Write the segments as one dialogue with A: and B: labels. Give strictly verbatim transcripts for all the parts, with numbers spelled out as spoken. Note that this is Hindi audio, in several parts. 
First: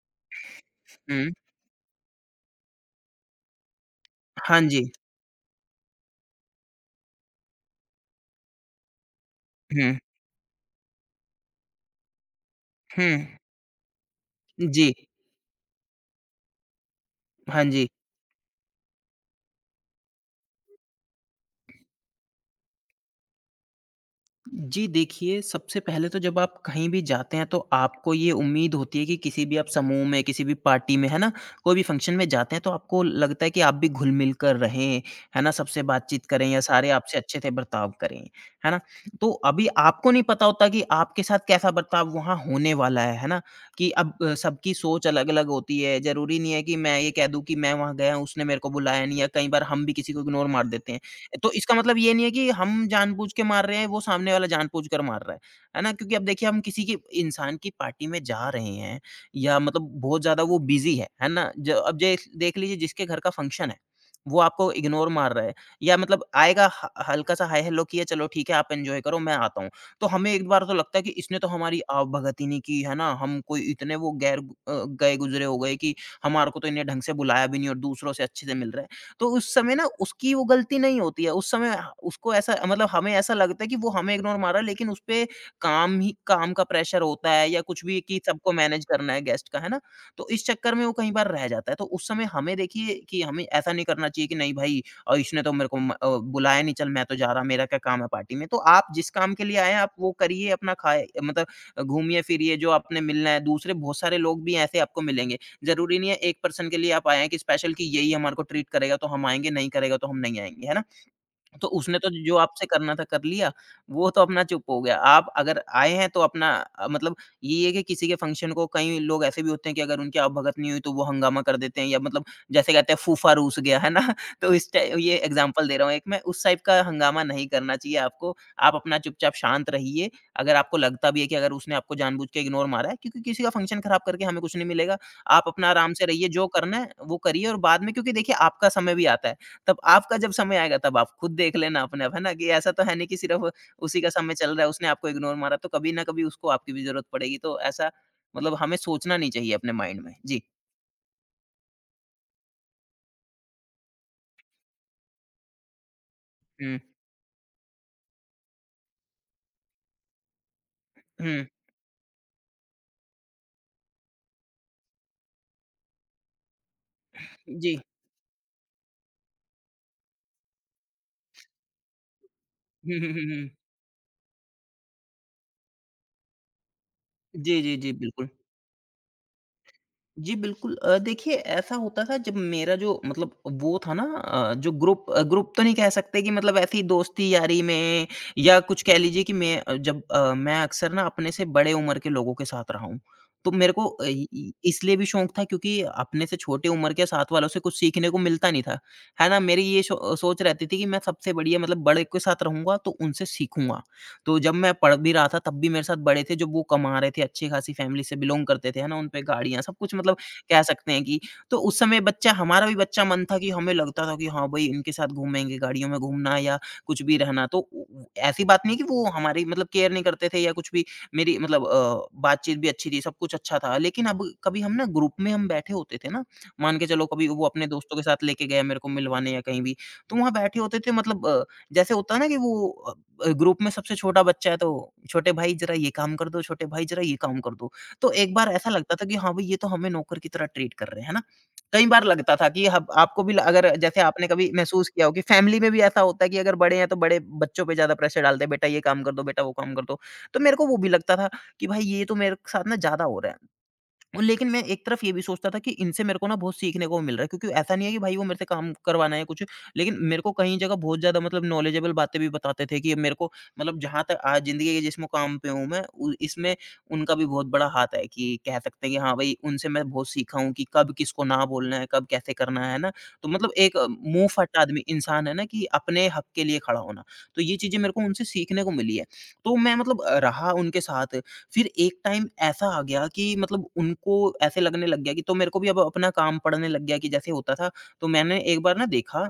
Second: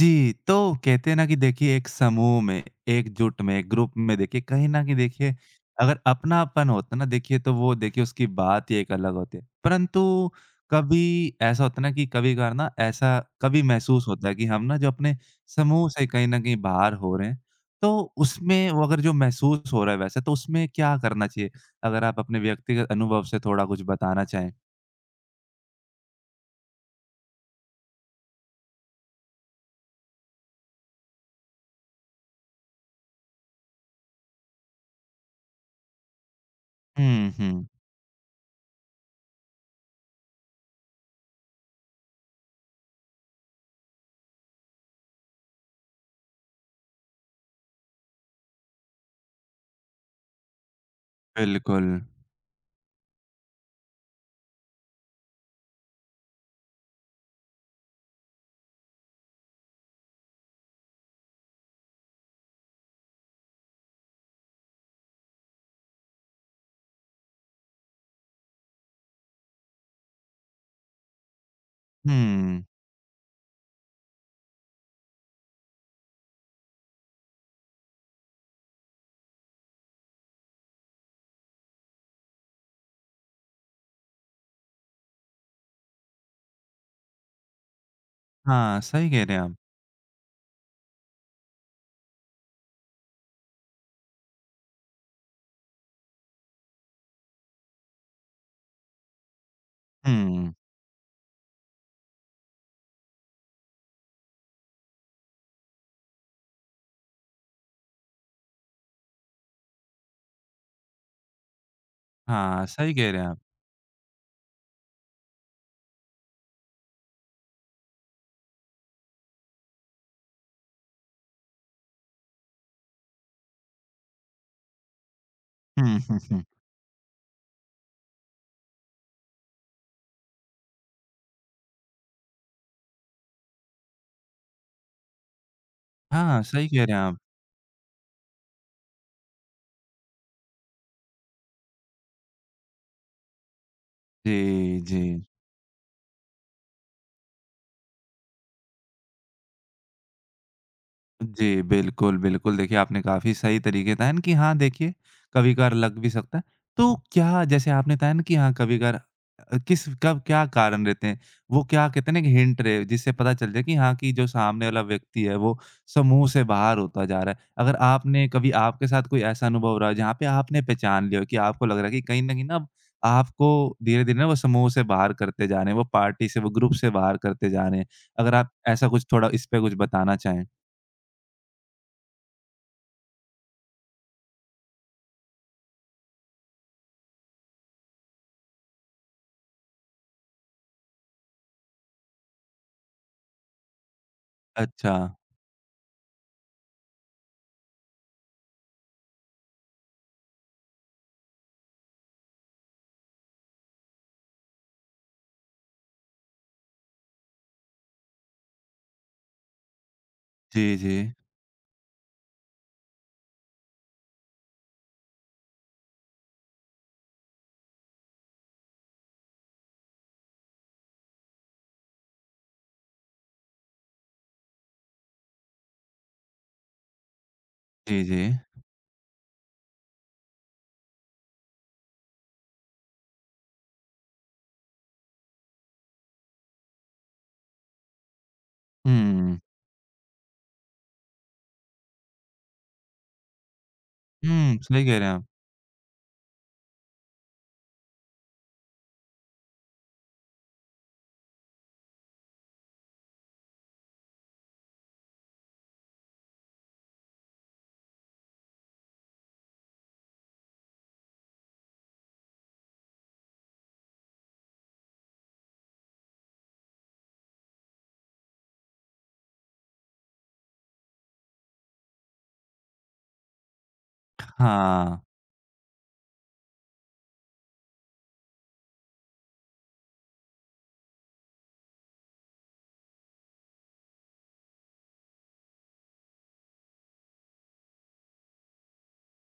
A: जी, तो कहते हैं ना
B: हुँ।
A: कि देखिए एक समूह में, एकजुट में, एक ग्रुप में देखिए
B: हाँ
A: कहीं
B: जी।
A: न कहीं देखिए अगर अपनापन होता ना देखिए तो वो देखिए उसकी बात ही एक अलग होती है।
B: हुँ।
A: परंतु कभी ऐसा होता है ना कि कभी-कभार ना
B: हुँ।
A: ऐसा कभी महसूस होता है कि हम ना जो
B: जी।
A: अपने समूह से कहीं न कहीं बाहर हो रहे हैं,
B: हाँ जी।
A: तो उसमें वो अगर जो महसूस हो रहा है वैसे तो उसमें क्या करना चाहिए? अगर आप अपने व्यक्तिगत अनुभव से थोड़ा कुछ बताना चाहें?
B: जी देखिए, सबसे पहले तो जब आप कहीं भी जाते हैं तो आपको ये उम्मीद होती है कि किसी भी आप समूह में, किसी भी पार्टी में, है ना? कोई भी फ़ंक्शन में जाते हैं तो आपको लगता है कि आप भी घुल-मिल कर रहें, है ना? सबसे बातचीत करें या सारे आपसे
A: हुँ,
B: अच्छे से
A: हुँ।
B: बर्ताव करें, है ना? तो अभी आपको नहीं पता होता कि आपके साथ कैसा बर्ताव वहाँ होने वाला है, है ना? कि अब अ, सबकी सोच अलग-अलग होती है। ज़रूरी नहीं है कि मैं ये कह दूँ कि मैं वहाँ गया हूँ, उसने मेरे को बुलाया नहीं या कई बार हम भी किसी को इग्नोर मार देते हैं। तो इसका
A: बिल्कुल।
B: मतलब ये नहीं है कि हम जानबूझ के मार रहे हैं, वो सामने वाला जानबूझ कर मार रहा है। है ना? क्योंकि अब देखिए हम किसी की इंसान की पार्टी में जा रहे हैं या मतलब बहुत ज़्यादा वो बिज़ी है, है ना? ज अब जेस देख लीजिए जिसके घर का फंक्शन है, वो आपको इग्नोर मार रहा है या मतलब आएगा ह हल्का-सा हाय-हेलो किया, चलो ठीक है, आप एन्जॉय करो मैं आता हूँ। तो हमें एक बार तो लगता है कि इसने तो हमारी आवभगत ही नहीं
A: हुँ।
B: की, है ना? हम कोई इतने वो गैर अ, गए गुज़रे हो गए कि हमारे को तो इन्हें ढंग से बुलाया भी नहीं और दूसरों से अच्छे से मिल रहा है। तो उस समय ना उसकी वो गलती नहीं होती है। उस समय उसको ऐसा मतलब हमें ऐसा लगता है कि वो हमें इग्नोर मार रहा है लेकिन उसपे काम ही काम का प्रेशर होता है या कुछ भी कि सबको
A: हाँ,
B: मैनेज
A: सही
B: करना है
A: कह रहे हैं
B: गेस्ट
A: आप।
B: का, है ना? तो इस चक्कर में वो कई बार रह जाता है। तो उस समय हमें देखिए कि हमें ऐसा नहीं करना चाहिए कि नहीं भाई अ, इसने तो मेरे को म अ, बुलाया नहीं, चल मैं तो जा रहा, मेरा क्या काम है पार्टी में। तो आप जिस काम के लिए आए हैं आप वो करिए,
A: हुँ।
B: अपना खाए मतलब घूमिए-फिरिए, जो आपने मिलना है, दूसरे बहुत सारे लोग भी ऐसे आपको मिलेंगे। ज़रूरी नहीं है एक पर्सन के लिए आप आए हैं कि स्पेशल कि यही हमारे को ट्रीट करेगा तो हम आएँगे, नहीं करेगा तो हम नहीं आएँगे, है ना? तो उसने तो जो आपसे
A: हाँ,
B: करना
A: सही
B: था
A: कह रहे
B: कर
A: हैं आप।
B: लिया, वो तो अपना चुप हो गया। आप अगर आए हैं तो अपना अ, मतलब ये है कि किसी के फंक्शन को कई लोग ऐसे भी होते हैं कि अगर उनकी आवभगत नहीं हुई तो वो हंगामा कर देते हैं या मतलब जैसे कहते हैं फूफा रूस गया, है ना? तो इस टाइ ये एग्ज़ाम्पल दे रहा हूँ
A: हुँ,
B: एक
A: हुँ,
B: मैं,
A: हुँ।
B: उस टाइप का हंगामा नहीं करना चाहिए आपको। आप अपना चुपचाप शांत रहिए। अगर आपको लगता भी है कि अगर उसने आपको जानबूझ के इग्नोर मारा है, क्योंकि किसी का फंक्शन खराब करके हमें कुछ नहीं मिलेगा। आप अपना आराम से रहिए,
A: हाँ,
B: जो
A: सही
B: करना
A: कह
B: है
A: रहे हैं
B: वो
A: आप।
B: करिए और बाद में क्योंकि देखिए आपका समय भी आता है। तब आपका जब समय आएगा तब आप खुद देख लेना अपने आप, है ना? कि ऐसा तो है नहीं कि सिर्फ़ उसी का समय चल रहा है,
A: जी,
B: उसने
A: जी।
B: आपको इग्नोर मारा तो कभी ना कभी उसको आपकी भी ज़रूरत पड़ेगी। तो ऐसा मतलब हमें सोचना नहीं चाहिए अपने माइंड में। जी।
A: जी, बिल्कुल, बिल्कुल। देखिए, आपने काफ़ी सही तरीके बताया ना कि हाँ, देखिए कभी-कभार लग भी सकता है।
B: हुँ,
A: तो क्या जैसे आपने बताया ना कि हाँ, कभी-कभार अ, किस कब क्या कारण रहते हैं?
B: हुँ।
A: वो क्या कहते हैं ना कि हिंट रहे जिससे पता चल जाए कि हाँ, कि जो सामने वाला व्यक्ति है वो समूह से बाहर होता जा रहा है।
B: जी।
A: अगर आपने कभी आपके साथ कोई ऐसा अनुभव रहा हो जहाँ पे आपने पहचान लिया हो कि आपको लग रहा है कि कहीं न कहीं ना अब
B: हुँ, हुँ, हुँ, हुँ।
A: आपको धीरे-धीरे ना वो समूह से बाहर करते जा रहे हैं, वो पार्टी से, वो ग्रुप से बाहर करते
B: जी,
A: जा
B: जी,
A: रहे हैं।
B: जी, बिल्कुल।
A: अगर आप ऐसा कुछ थोड़ा इस पे कुछ बताना
B: जी,
A: चाहें?
B: बिल्कुल अ, देखिए ऐसा होता था जब मेरा जो मतलब वो था ना अ, जो ग्रुप अ, ग्रुप तो नहीं कह सकते कि मतलब ऐसी दोस्ती यारी में या कुछ कह लीजिए कि मैं अ, जब अ, मैं अक्सर ना अपने से बड़े उम्र के लोगों के साथ रहा हूँ। तो मेरे को अ, इ इ
A: अच्छा।
B: इसलिए भी शौक था क्योंकि अपने से छोटे उम्र के साथ वालों से कुछ सीखने को मिलता नहीं था। है ना? मेरी ये शो सोच रहती थी कि मैं सबसे बढ़िया मतलब बड़े के साथ रहूँगा तो उनसे सीखूँगा। तो जब मैं पढ़ भी रहा था तब भी मेरे साथ बड़े थे, जो वो कमा रहे थे, अच्छी-खासी फैमिली से बिलॉन्ग करते थे, है ना? उन पे गाड़ियाँ सब कुछ मतलब कह
A: जी,
B: सकते
A: जी।
B: हैं कि तो उस समय बच्चा हमारा भी बच्चा मन था कि हमें लगता था कि हाँ भई, इनके साथ घूमेंगे, गाड़ियों में घूमना या कुछ भी रहना। तो उ उ ऐसी बात नहीं है कि वो हमारी मतलब केयर नहीं करते थे या कुछ भी। मेरी मतलब अ, बातचीत भी अच्छी थी, सब कुछ अच्छा था। लेकिन अब कभी हम ना ग्रुप में हम बैठे होते थे ना, मान के चलो कभी वो अपने दोस्तों के
A: जी, जी।
B: साथ लेके गया मेरे को मिलवाने या कहीं भी, तो वहाँ बैठे होते थे मतलब अ, जैसे होता है ना कि वो अ, अ, ग्रुप में सबसे छोटा बच्चा है तो छोटे भाई जरा ये काम कर दो, छोटे भाई जरा ये काम कर दो। तो एक बार ऐसा लगता था कि हाँ
A: हुँ।
B: भाई ये तो हमें नौकर की तरह ट्रीट कर रहे हैं, है ना? कई बार लगता था कि हब आपको भी ल अगर जैसे आपने कभी
A: हुँ, सही
B: महसूस
A: कह
B: किया
A: रहे
B: हो
A: हैं
B: कि
A: आप।
B: फैमिली में भी ऐसा होता है कि अगर बड़े हैं तो बड़े बच्चों पे ज़्यादा प्रेशर डालते हैं, बेटा ये काम कर दो, बेटा वो काम कर दो। तो मेरे को वो भी लगता था कि भाई ये तो मेरे साथ ना ज़्यादा हो रहा है। लेकिन मैं एक तरफ ये भी सोचता था कि इनसे मेरे को ना बहुत सीखने को मिल रहा है क्योंकि ऐसा नहीं है कि भाई वो मेरे से काम करवाना है कुछ, लेकिन मेरे को कहीं जगह बहुत ज्यादा मतलब नॉलेजेबल बातें भी बताते थे कि मेरे को मतलब जहां तक आज जिंदगी के जिस मुकाम पे हूँ मैं उ- इसमें उनका भी बहुत बड़ा हाथ है कि कह सकते हैं कि हाँ भाई उनसे मैं बहुत सीखा हूँ कि कब किसको ना बोलना है कब कैसे करना है ना, तो मतलब एक अ, मुंह फट आदमी
A: हाँ।
B: इंसान है ना कि अपने हक के लिए खड़ा होना, तो ये चीजें मेरे को उनसे सीखने को मिली है। तो मैं मतलब अ, रहा उनके साथ। फिर एक टाइम ऐसा आ गया कि मतलब उनको ऐसे लगने लग गया कि तो मेरे को भी अब अपना काम पड़ने लग गया कि जैसे होता था, तो मैंने एक बार ना देखा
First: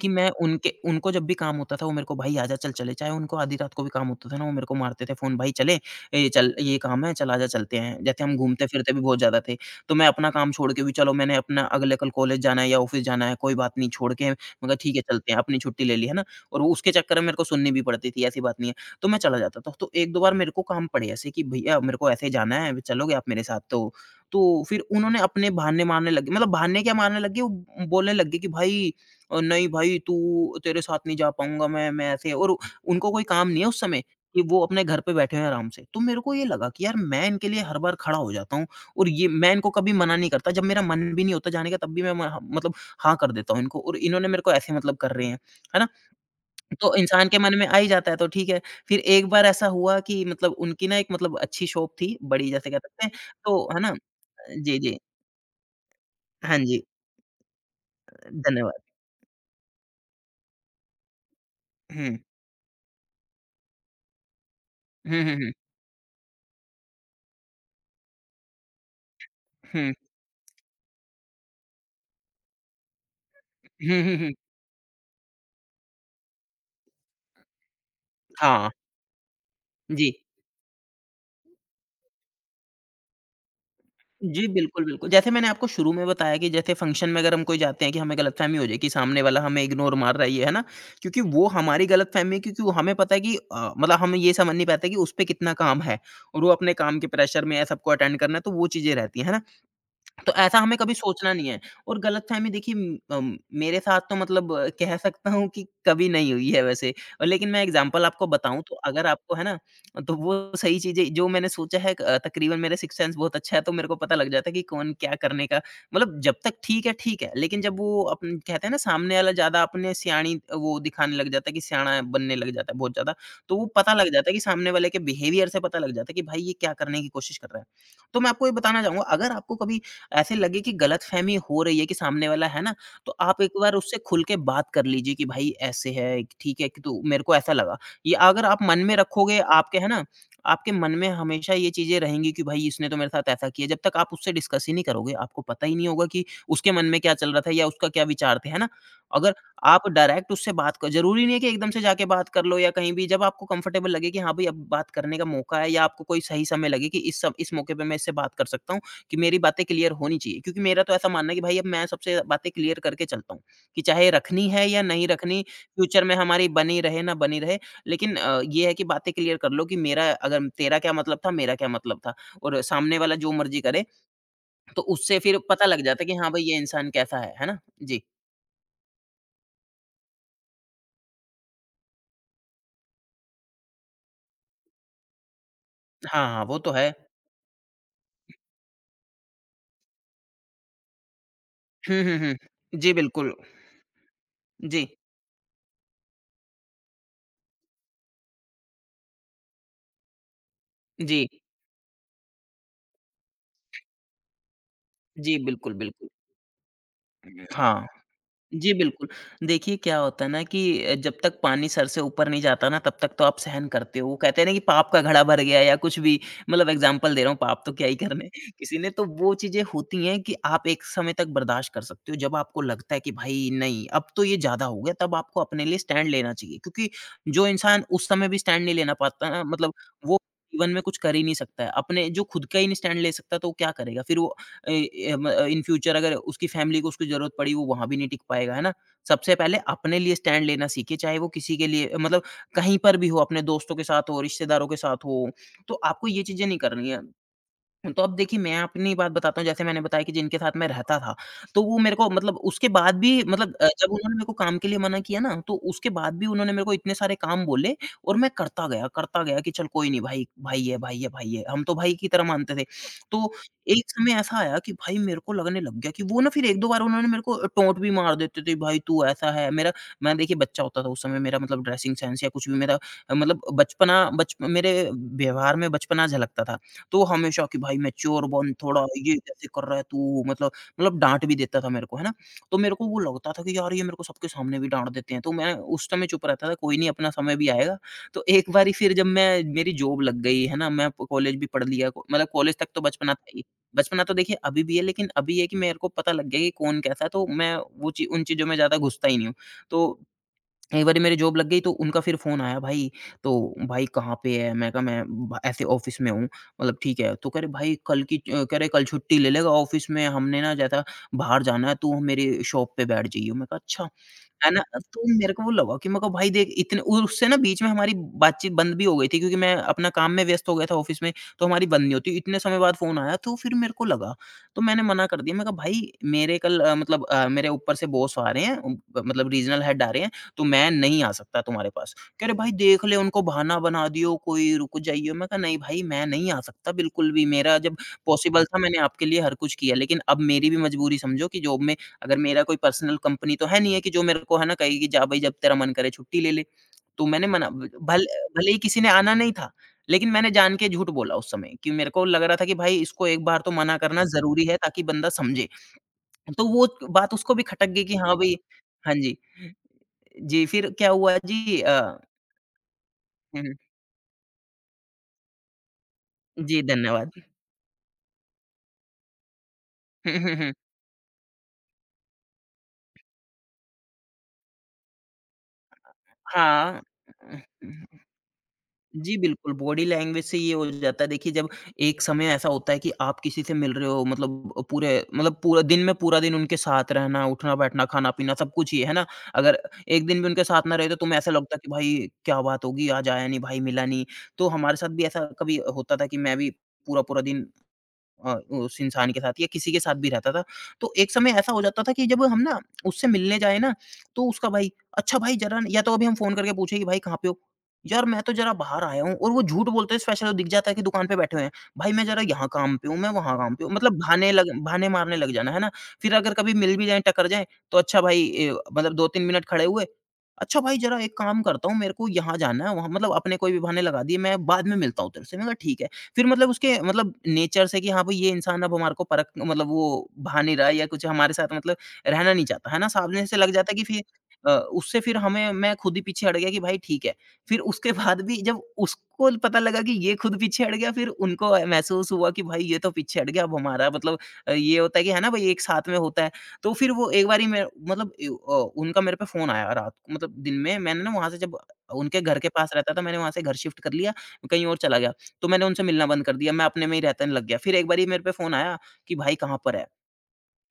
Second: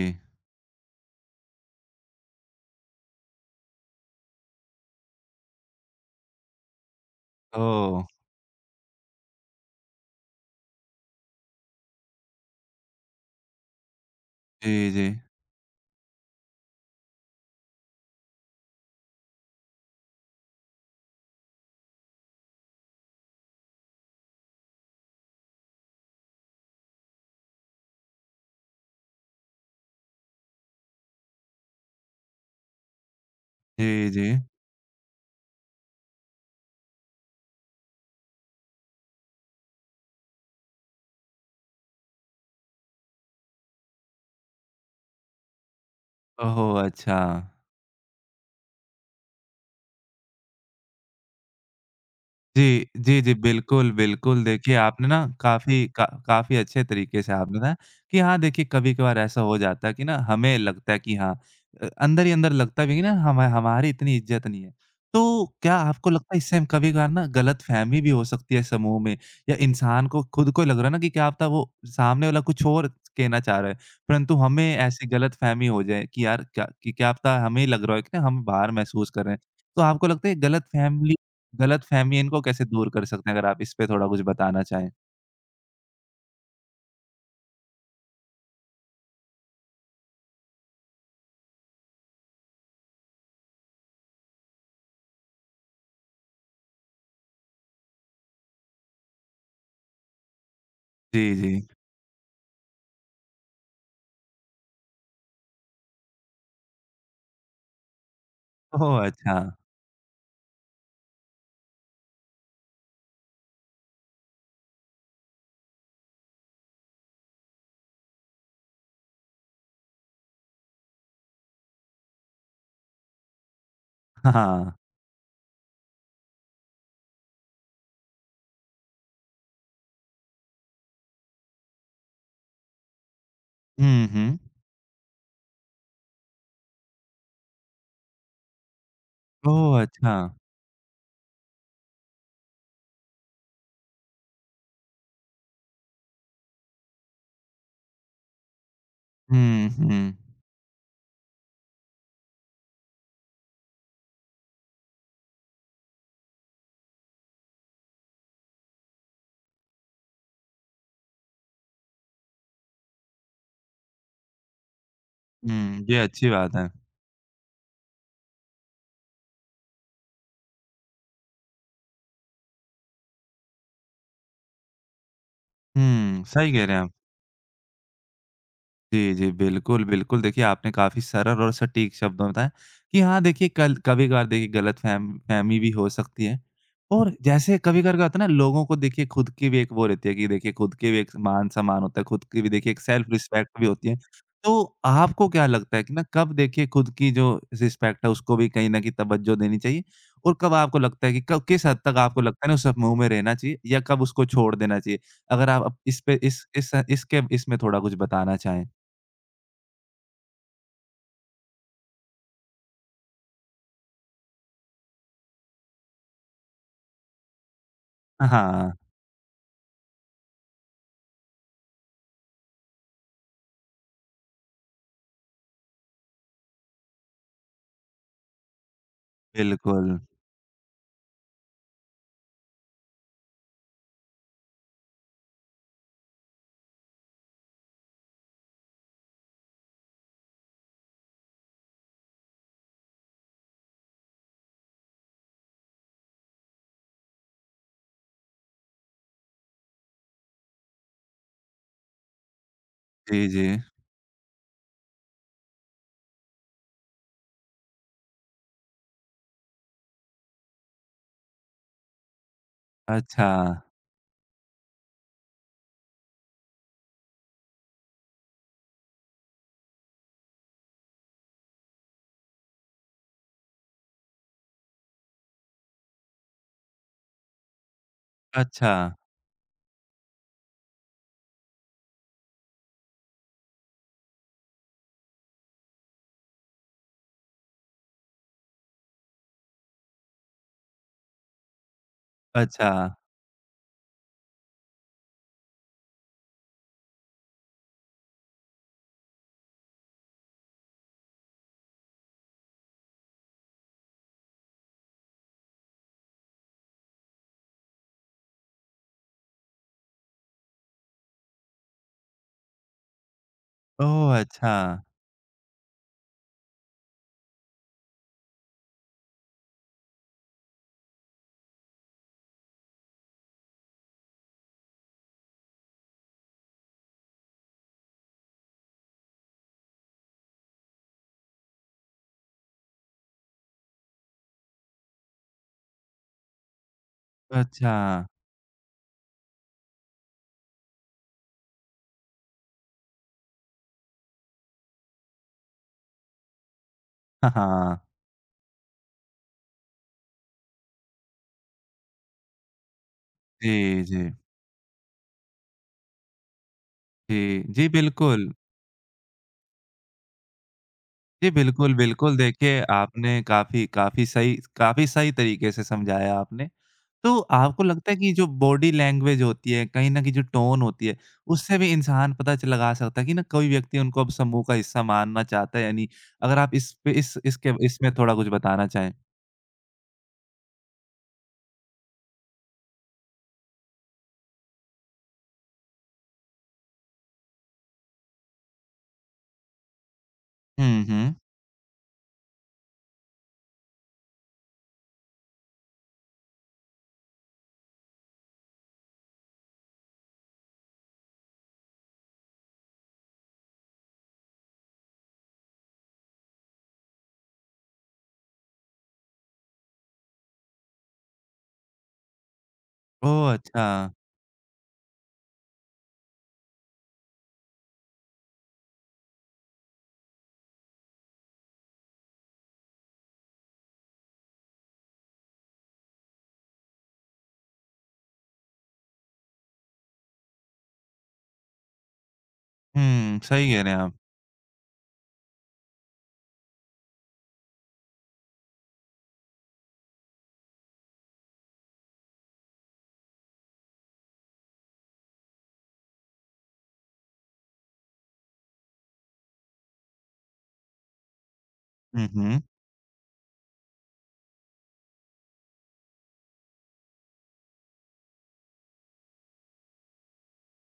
B: कि मैं उनके उनको जब भी काम होता था, वो मेरे को भाई आजा चल चले, चाहे उनको आधी रात को भी काम होता था ना, वो मेरे को मारते थे फ़ोन भाई चले, ए चल ये काम है, चल आजा चलते हैं।
A: ओह!
B: जैसे हम घूमते-फिरते भी बहुत ज़्यादा थे, तो मैं अपना काम छोड़ के भी, चलो मैंने अपना अगले कल कॉलेज जाना है या ऑफ़िस जाना है, कोई बात नहीं छोड़ के मैं कहा
A: जी,
B: ठीक है
A: जी।
B: चलते हैं, अपनी छुट्टी ले ली, है ना? और वो उसके चक्कर में मेरे को सुननी भी पड़ती थी, ऐसी बात नहीं है। तो मैं चला जाता था, तो एक दो बार मेरे को काम पड़े ऐसे कि भैया मेरे को ऐसे जाना है, चलोगे आप मेरे साथ? तो तो फिर उन्होंने अपने बहाने मारने लगे, मतलब बहाने क्या मारने लगे, वो बोलने लग गए कि भाई अ, नहीं भाई तू तेरे साथ नहीं जा पाऊँगा मैं, मैं ऐसे, और उनको कोई काम नहीं है उस समय
A: जी, जी।
B: कि वो अपने घर पे बैठे हैं आराम से। तो मेरे को ये लगा कि यार मैं इनके लिए हर बार खड़ा हो जाता हूँ और ये मैं इनको कभी मना नहीं करता। जब मेरा मन भी नहीं होता जाने का तब भी मैं म हाँ, मतलब हाँ कर देता हूँ इनको, और इन्होंने मेरे को ऐसे मतलब कर रहे हैं, है ना?
A: ओह हो!
B: तो
A: अच्छा।
B: इंसान के मन में आ ही जाता है, तो ठीक है। फिर एक बार ऐसा हुआ कि मतलब उनकी ना एक मतलब अच्छी शॉप थी, बड़ी जैसे कह
A: जी,
B: सकते हैं,
A: जी, जी,
B: तो है
A: बिल्कुल,
B: ना?
A: बिल्कुल। देखिए,
B: जी, जी।
A: आपने ना काफ़ी का काफ़ी
B: हाँ जी,
A: अच्छे तरीके से आपने बताया कि हाँ, देखिए
B: धन्यवाद।
A: कभी-कभार ऐसा हो जाता है कि ना हमें लगता है कि हाँ अ,
B: हुँ।
A: अंदर ही अंदर लगता भी है कि ना हम हमारी इतनी इज़्ज़त नहीं है।
B: हुँ, हुँ,
A: तो
B: हुँ।
A: क्या आपको लगता है इससे हम कभी-कभार ना गलतफ़हमी भी हो सकती है समूह में या
B: हुँ।
A: इंसान को खुद को लग रहा है ना कि क्या पता वो सामने वाला कुछ और कहना चाह रहा है,
B: हुँ, हुँ, हुँ।
A: परंतु हमें ऐसी गलतफ़हमी हो जाए कि यार क्या कि क्या पता हमें लग रहा है कि ना हम
B: हाँ,
A: बाहर महसूस कर रहे हैं। तो
B: जी।
A: आपको लगता है गलतफ़हमी गलतफ़हमी इनको कैसे दूर कर सकते हैं? अगर आप इस पे थोड़ा कुछ
B: जी,
A: बताना
B: बिल्कुल,
A: चाहें?
B: बिल्कुल। जैसे मैंने आपको शुरू में बताया कि जैसे फ़ंक्शन में अगर हम कोई जाते हैं कि हमें गलतफ़हमी हो जाए कि सामने वाला हमें इग्नोर मार रहा है ये, है ना? क्योंकि वो हमारी गलतफ़हमी है, क्योंकि वो हमें पता है कि अ, मतलब हम ये समझ नहीं पाते कि उस पे कितना काम है और वो अपने काम के प्रेशर में है, सबको अटेंड करना है, तो वो चीज़ें रहती हैं, है ना? तो ऐसा हमें कभी सोचना
A: जी,
B: नहीं
A: जी।
B: है। और गलतफ़हमी देखिए म अम, मेरे साथ तो मतलब अ, कह सकता हूँ कि कभी नहीं हुई है वैसे। और लेकिन मैं एग्ज़ाम्पल आपको बताऊँ तो
A: ओह!
B: अगर आपको
A: अच्छा।
B: है ना, तो वो सही चीज़ें जो मैंने सोचा है अ, तकरीबन मेरा सिक्स्थ सेंस बहुत अच्छा है तो मेरे को पता लग जाता है कि कौन क्या करने का मतलब जब तक ठीक है, ठीक है। लेकिन जब वो अपन कहते हैं ना सामने वाला ज़्यादा अपने सियाणी वो दिखाने लग जाता है कि सियाना बनने लग जाता है बहुत ज़्यादा, तो वो पता लग जाता है कि सामने
A: हाँ।
B: वाले के बिहेवियर से पता लग जाता है कि भाई ये क्या करने की कोशिश कर रहा है। तो मैं आपको ये बताना चाहूँगा अगर आपको कभी ऐसे लगे कि गलतफ़हमी हो रही है कि सामने वाला है ना, तो आप एक बार उससे
A: हुँ,
B: खुल के
A: हुँ।
B: बात कर लीजिए कि भाई ऐसे है, ठीक है कि तो मेरे को ऐसा लगा। ये अगर आप मन में रखोगे आपके
A: ओह!
B: है ना,
A: अच्छा।
B: आपके मन में हमेशा ये चीज़ें रहेंगी कि भाई इसने तो मेरे साथ ऐसा किया, जब तक आप उससे डिस्कस ही नहीं करोगे, आपको पता ही नहीं होगा कि उसके मन में क्या चल रहा था या उसका क्या विचार थे, है ना? अगर
A: हुँ,
B: आप
A: हुँ।
B: डायरेक्ट उससे बात क ज़रूरी नहीं है कि एकदम से जाके बात कर लो या कहीं भी जब आपको कंफ़र्टेबल लगे कि हाँ, भई अब बात करने का मौका है या आपको कोई सही समय लगे कि इस सब इस मौके पे मैं इससे बात कर सकता हूँ, कि मेरी बातें क्लियर होनी चाहिए क्योंकि मेरा तो ऐसा मानना है कि भाई अब मैं सबसे बातें क्लियर करके चलता हूँ, कि चाहे रखनी है या नहीं रखनी,
A: हुँ, ये
B: फ्यूचर में
A: अच्छी
B: हमारी
A: बात है।
B: बनी रहे ना बनी रहे, लेकिन अ, ये है कि बातें क्लियर कर लो कि मेरा अगर तेरा क्या मतलब था, मेरा क्या मतलब था और सामने वाला जो मर्ज़ी करे, तो उससे फिर पता लग जाता है कि
A: हुँ,
B: हाँ भाई,
A: सही
B: ये
A: कह रहे हैं
B: इंसान
A: आप।
B: कैसा है, है ना? जी।
A: जी, जी। बिल्कुल, बिल्कुल। देखिए, आपने काफ़ी सरल और सटीक शब्दों में बताया कि हाँ, देखिए कल कभी-कभार देखिए गलतफ़हम फ़हमी भी हो सकती
B: हाँ,
A: है।
B: हाँ, वो तो है।
A: और जैसे कभी-कभार क्या होता है ना, लोगों को देखिए खुद की भी एक वो रहती है कि देखिए खुद की भी एक मान-सम्मान होता
B: हुँ,
A: है,
B: हुँ,
A: खुद की भी देखिए
B: हुँ।
A: एक
B: जी,
A: सेल्फ़
B: बिल्कुल।
A: रिस्पेक्ट भी होती है। तो
B: जी,
A: आपको क्या लगता है कि ना कब देखिए खुद की जो रिस्पेक्ट है उसको भी कहीं न कहीं तवज्जो देनी चाहिए? और कब आपको लगता है कि
B: जी।
A: कब किस हद तक आपको लगता है ना उस समूह में रहना चाहिए या कब उसको छोड़ देना चाहिए?
B: जी,
A: अगर आप
B: बिल्कुल,
A: अप इस
B: बिल्कुल।
A: पे इस इस इसके इसमें थोड़ा
B: हाँ।
A: कुछ बताना चाहें?
B: जी, बिल्कुल। देखिए क्या होता है ना कि अ, जब तक पानी सर से ऊपर नहीं जाता ना तब तक तो आप सहन करते हो। वो कहते हैं ना कि पाप का घड़ा भर गया या कुछ भी मतलब एग्ज़ाम्पल दे रहा हूँ, पाप तो क्या ही करने
A: हाँ,
B: किसी ने। तो वो चीज़ें होती हैं कि आप एक समय तक बर्दाश्त कर सकते हो। जब आपको लगता है कि भाई नहीं, अब तो ये ज़्यादा हो गया, तब आपको अपने लिए स्टैंड लेना चाहिए। क्योंकि जो इंसान उस समय भी स्टैंड नहीं लेना पाता ना मतलब
A: बिल्कुल।
B: वो जीवन में कुछ कर ही नहीं सकता है। अपने जो खुद का ही नहीं स्टैंड ले सकता तो वो क्या करेगा? फिर वो ए ए, म इन फ्यूचर अगर उसकी फैमिली को उसकी ज़रूरत पड़ी, वो वहाँ भी नहीं टिक पाएगा, है ना? सबसे पहले अपने लिए स्टैंड लेना सीखिए, चाहे वो किसी के लिए मतलब कहीं पर भी हो, अपने दोस्तों के साथ हो, रिश्तेदारों के साथ हो, तो आपको ये चीज़ें नहीं करनी है। तो अब देखिए मैं अपनी बात बताता हूँ, जैसे मैंने बताया कि जिनके साथ मैं रहता था, तो वो मेरे को मतलब उसके बाद भी
A: जी, जी।
B: मतलब अ, जब उन्होंने मेरे को काम के लिए मना किया ना, तो उसके बाद भी उन्होंने मेरे को इतने सारे काम बोले और मैं करता गया, करता गया कि चल कोई नहीं भाई, भाई है भाई है भाई है, हम तो भाई की तरह मानते थे।
A: अच्छा,
B: तो एक समय ऐसा आया कि भाई मेरे को लगने लग गया कि वो ना फिर एक दो बार उन्होंने मेरे को टोंट भी मार देते थे, भाई तू ऐसा है, मेरा मैं देखिए बच्चा होता था उस समय, मेरा मतलब ड्रेसिंग सेंस या कुछ भी मेरा अ, मतलब बचपना बच मेरे व्यवहार में बचपना झलकता था। तो हमेशा कि भाई मैच्योर बन
A: अच्छा,
B: थोड़ा, ये कैसे कर रहा है तू? मतलब मतलब डाँट भी देता था मेरे को, है ना? तो मेरे को वो लगता था कि यार ये मेरे को सबके सामने भी डाँट देते हैं, तो मैं उस समय चुप रहता था, कोई नहीं अपना समय भी आएगा। तो एक बारी फिर जब मैं मेरी जॉब लग गई, है ना? मैं प कॉलेज भी पढ़ लिया, को मतलब कॉलेज तक
A: अच्छा।
B: तो बचपना था ही। बचपना तो देखिए अभी भी है, लेकिन अभी ये है कि मेरे को पता लग गया कि कौन कैसा है, तो मैं वो ची उन चीज़ों में ज़्यादा घुसता ही नहीं हूँ। तो एक बारी मेरी जॉब लग गई तो उनका फिर फ़ोन आया भाई, तो भाई कहाँ पे है? मैं कहा मैं ब ऐसे ऑफ़िस में हूँ, मतलब ठीक है। तो कह रहे भाई कल की अ, कह रहे कल छुट्टी ले लेगा ऑफ़िस में हमने ना ज़्यादा बाहर जाना है, तू मेरी शॉप पे बैठ जाइयो। मैं कहा अच्छा,
A: ओह!
B: है
A: अच्छा,
B: ना? तो मेरे को वो लगा कि मैं कहा भाई देख इतने और उससे ना बीच में हमारी बातचीत बंद भी हो गई थी क्योंकि मैं अपना काम में व्यस्त हो गया था ऑफ़िस में, तो हमारी बंद नहीं होती। इतने समय बाद फ़ोन आया तो फिर मेरे को लगा, तो मैंने मना कर दिया। मैं कहा भाई मेरे कल अ, मतलब अ, मेरे ऊपर से बॉस आ रहे हैं, उम, मतलब रीजनल हेड आ रहे हैं, तो मैं नहीं आ सकता तुम्हारे पास। कह रहे, "भाई देख ले उनको बहाना बना दियो कोई, रुक जाइए।" मैं कहा, "नहीं भाई, मैं नहीं आ सकता बिल्कुल भी। मेरा
A: अच्छा।
B: जब पॉसिबल था मैंने आपके लिए हर कुछ किया, लेकिन अब मेरी भी मजबूरी समझो कि जॉब में अगर मेरा कोई पर्सनल कंपनी तो है नहीं है कि जो मेरे को है ना कहेगी जा भई जब तेरा मन करे छुट्टी ले ले।" तो मैंने
A: हाँ,
B: मना ब
A: हाँ।
B: भल भले ही किसी ने आना नहीं था, लेकिन मैंने जान के झूठ बोला उस समय कि मेरे को लग रहा था कि भाई इसको एक बार तो मना
A: जी,
B: करना
A: जी।
B: ज़रूरी है ताकि बंदा समझे। तो वो बात
A: जी,
B: उसको भी खटक
A: जी,
B: गई कि हाँ,
A: बिल्कुल।
B: भई हाँ जी। जी, फिर क्या हुआ
A: जी,
B: जी
A: बिल्कुल,
B: अ,
A: बिल्कुल। देखिए, आपने
B: हुँ,
A: काफ़ी काफ़ी सही काफ़ी सही तरीके से समझाया आपने।
B: जी
A: तो
B: धन्यवाद।
A: आपको लगता है कि जो बॉडी लैंग्वेज होती है, कहीं न कहीं
B: हुँ,
A: जो
B: हुँ, हुँ।
A: टोन होती है, उससे भी इंसान पता च लगा सकता है कि ना कोई व्यक्ति उनको अब समूह का हिस्सा मानना चाहता है या नहीं? अगर आप इस
B: हाँ।
A: पे इस
B: हम्म,
A: इसके इसमें थोड़ा कुछ बताना चाहें?
B: जी, बिल्कुल बॉडी लैंग्वेज से ये हो जाता है देखिए जब एक समय ऐसा होता है कि आप किसी से मिल रहे हो मतलब अ, पूरे मतलब पूरा दिन में पूरा दिन उनके साथ रहना, उठना-बैठना, खाना-पीना सब कुछ ही है, है ना? अगर एक दिन भी उनके साथ ना
A: हुँ,
B: रहे तो
A: हुँ।
B: तुम्हें ऐसा लगता है कि भाई क्या बात होगी आज आया नहीं भाई, मिला नहीं। तो हमारे साथ भी ऐसा कभी होता था कि मैं भी पूरा-पूरा दिन अ, उस इंसान के साथ या किसी के साथ भी रहता था। तो एक समय ऐसा हो जाता था कि जब हम ना उससे मिलने जाएँ ना, तो उसका भाई, "अच्छा भाई ज़रा" या तो अभी हम फ़ोन करके पूछे कि, "भाई कहाँ पे हो?" "यार मैं तो ज़रा बाहर आया हूँ" और वो झूठ बोलते हैं स्पेशल वो दिख जाता है कि दुकान पे बैठे हुए हैं। "भाई मैं ज़रा यहाँ काम पे हूँ, मैं
A: ओह!
B: वहाँ काम पे
A: अच्छा।
B: हूँ" मतलब बहाने लग बहाने मारने लग जाना, है ना? फिर अगर कभी मिल भी जाएँ, टकर जाएँ, तो "अच्छा भाई" ए, मतलब दो तीन मिनट खड़े हुए, "अच्छा भाई ज़रा एक काम करता हूँ, मेरे को यहाँ जाना है, वहाँ" मतलब अपने कोई भी बहाने लगा दिए, "मैं बाद में मिलता हूँ तेरे से" मैंने कहा, "ठीक है।" फिर मतलब उसके मतलब नेचर से कि हाँ भाई ये इंसान अब हमारे को परख मतलब वो भा नहीं रहा है या कुछ हमारे साथ मतलब रहना नहीं चाहता, है ना?
A: हुँ,
B: सामने से लग
A: सही कह
B: जाता
A: रहे
B: है
A: हैं
B: कि
A: आप।
B: फिर अ, उससे फिर हमें मैं खुद ही पीछे हट गया कि भाई ठीक है। फिर उसके बाद भी जब उसको पता लगा कि ये खुद पीछे हट गया फिर उनको महसूस हुआ कि भाई ये तो पीछे हट गया अब हमारा मतलब अ, ये होता है कि है ना भाई एक साथ में होता है। तो फिर वो एक बारी मैं मतलब ए अ, उनका मेरे पे फ़ोन आया रात को मतलब दिन में मैंने ना वहाँ से जब
A: हुँ,
B: उनके घर
A: हुँ।
B: के पास रहता था मैंने वहाँ से घर शिफ्ट कर लिया, कहीं और चला गया। तो मैंने उनसे मिलना बंद कर दिया, मैं अपने में ही रहने लग गया। फिर एक बारी मेरे पे फ़ोन आया कि भाई कहाँ पर है?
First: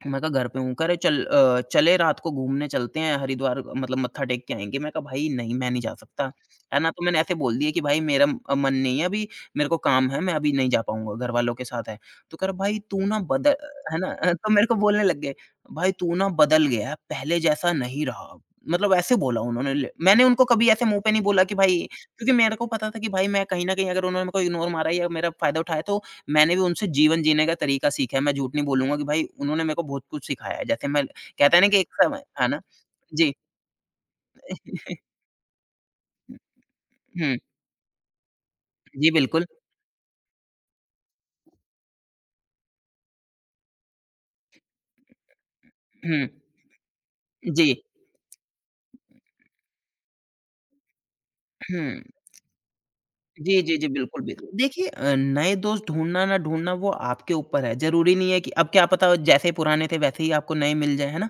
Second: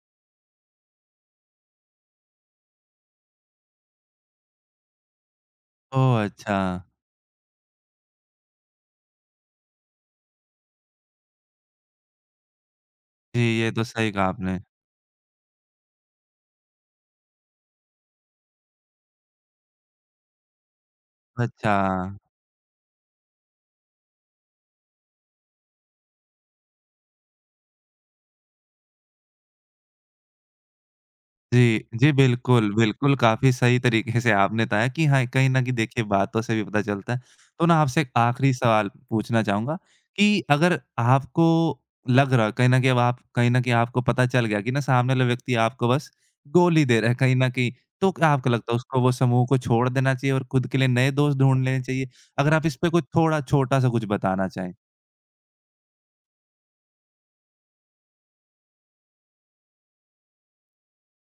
B: मैं कहा घर पे हूँ, कह रहे चल अ, चले रात को घूमने चलते हैं हरिद्वार मतलब मत्था टेक के आएँगे। मैं कहा भाई नहीं मैं नहीं जा
A: ओह!
B: सकता,
A: अच्छा।
B: है ना? तो मैंने ऐसे बोल दिया कि भाई मेरा अ, मन नहीं है अभी, मेरे को काम है, मैं अभी नहीं जा पाऊँगा, घर वालों के साथ है। तो कह रहा भाई तू ना
A: जी,
B: बद
A: ये तो
B: है ना?
A: सही कहा
B: अ, तो
A: आपने।
B: मेरे को बोलने लग गए, भाई तू ना बदल गया है, पहले जैसा नहीं रहा अब। मतलब ऐसे बोला उन्होंने ले मैंने उनको कभी ऐसे मुँह पे नहीं बोला कि
A: अच्छा।
B: भाई क्योंकि मेरे को पता था कि भाई मैं कहीं न कहीं अगर उन्होंने मेरे को इग्नोर मारा या मेरा फ़ायदा उठाया तो मैंने भी उनसे जीवन जीने का तरीका सीखा है, मैं झूठ नहीं बोलूँगा कि भाई उन्होंने मेरे को बहुत कुछ सिखाया है। जैसे मैं कहते हैं ना कि
A: जी,
B: एक
A: जी,
B: समय था ना
A: बिल्कुल, बिल्कुल,
B: जी।
A: काफ़ी सही तरीके से आपने बताया कि हाँ, कहीं न कहीं देखिए बातों से भी पता चलता है।
B: हुँ,
A: तो ना आपसे एक आखिरी सवाल
B: जी
A: पूछना
B: बिल्कुल।
A: चाहूँगा कि अगर आपको लग रहा है कहीं न कहीं अब आप कहीं न कहीं आपको पता चल गया कि ना सामने वाला व्यक्ति आपको बस
B: हुँ,
A: गोली दे रहा है कहीं न
B: जी।
A: कहीं, तो क्या आपको लगता है उसको वो समूह को छोड़ देना चाहिए और खुद के लिए नए दोस्त ढूँढ लेने
B: हुँ।
A: चाहिए? अगर आप इस पे कुछ थोड़ा
B: जी, जी, जी,
A: छोटा-सा कुछ
B: बिल्कुल,
A: बताना
B: बिल्कुल।
A: चाहें।
B: देखिए अ, नए दोस्त ढूँढना ना ढूँढना वो आपके ऊपर है, ज़रूरी नहीं है कि अब क्या पता जैसे पुराने थे वैसे ही आपको नए मिल जाएँ, है ना?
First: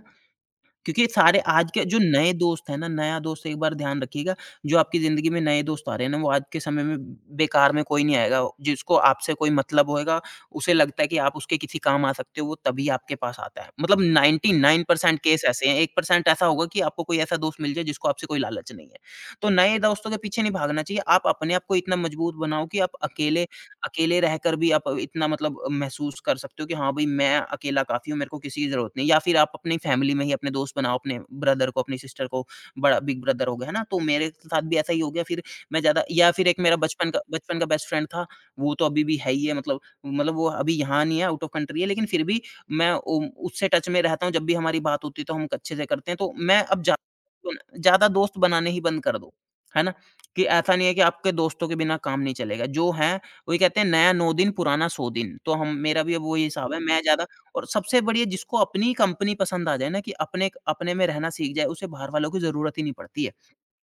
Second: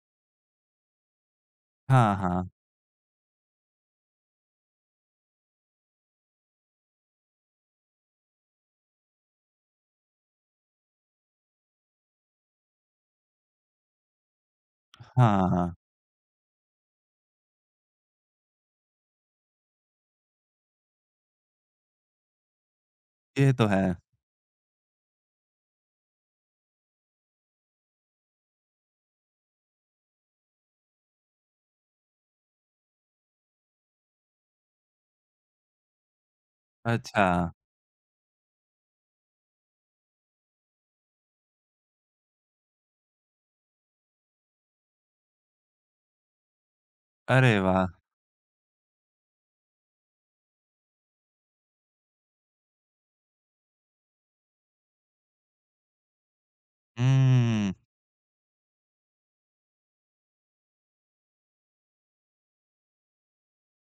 B: क्योंकि सारे आज के जो
A: हाँ,
B: नए
A: हाँ।
B: दोस्त हैं ना, नया दोस्त एक बार ध्यान रखिएगा, जो आपकी ज़िंदगी में नए दोस्त आ रहे हैं ना, वो आज के समय में बेकार में कोई नहीं आएगा। जिसको आपसे कोई मतलब होएगा, उसे लगता है कि आप उसके किसी काम आ सकते हो, वो तभी आपके पास आता है। मतलब निन्यानवे परसेंट केस
A: हाँ,
B: ऐसे
A: हाँ।
B: हैं, एक परसेंट ऐसा होगा कि आपको कोई ऐसा दोस्त मिल जाए, जिसको आपसे कोई लालच नहीं है। तो नए दोस्तों के पीछे नहीं भागना चाहिए, आप अपने आप को इतना मजबूत बनाओ कि आप अकेले
A: ये तो है।
B: अकेले रहकर भी आप इतना मतलब महसूस कर सकते हो कि हाँ, भई मैं अकेला काफ़ी हूँ, मेरे को किसी की ज़रूरत नहीं। या फिर आप अपनी फैमिली में ही अपने दोस्त बनाओ, अपने ब्रदर को, अपनी सिस्टर को, बड़ा बिग ब्रदर हो गया, है ना? तो मेरे साथ भी ऐसा ही हो गया फिर मैं ज़्यादा या फिर एक मेरा बचपन का
A: अच्छा।
B: बचपन का बेस्ट फ्रेंड था, वो तो अभी भी है ही है मतलब मतलब वो अभी यहाँ नहीं है, आउट ऑफ कंट्री है, लेकिन फिर भी मैं उ उससे टच में रहता हूँ, जब भी हमारी बात होती है तो हम अच्छे से करते हैं। तो मैं अब ज़्या
A: अरे वाह!
B: ज़्यादा दोस्त बनाने ही बंद कर दो, है ना? कि ऐसा नहीं है कि आपके दोस्तों के बिना काम नहीं चलेगा। जो हैं वही कहते हैं नया नौ दिन पुराना सौ दिन, तो हम मेरा भी अब वही हिसाब है, मैं ज़्यादा और
A: हुँ।
B: सबसे बढ़िया जिसको अपनी कंपनी पसंद आ जाए ना कि अपने अपने में रहना सीख जाए, उसे बाहर वालों की ज़रूरत ही नहीं पड़ती है।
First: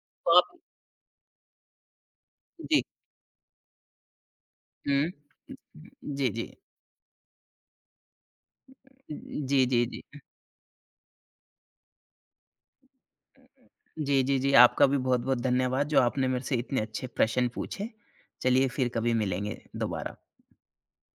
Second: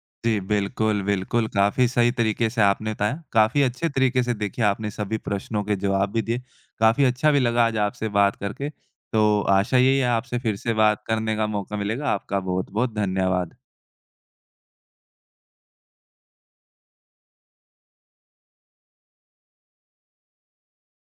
B: तो
A: जी,
B: आप
A: बिल्कुल, बिल्कुल। काफ़ी सही तरीके से
B: जी,
A: आपने बताया। काफ़ी अच्छे तरीके से देखिए आपने
B: हुँ।
A: सभी प्रश्नों के जवाब भी
B: जी,
A: दिए।
B: जी।
A: काफ़ी अच्छा भी लगा आज आपसे बात करके। तो
B: जी,
A: आशा
B: जी,
A: यही है
B: जी।
A: आपसे फिर से बात करने का मौका मिलेगा। आपका बहुत-बहुत धन्यवाद।
B: जी, जी, जी, आपका भी बहुत-बहुत धन्यवाद जो आपने मेरे से इतने अच्छे प्रश्न पूछे। चलिए फिर कभी मिलेंगे दोबारा।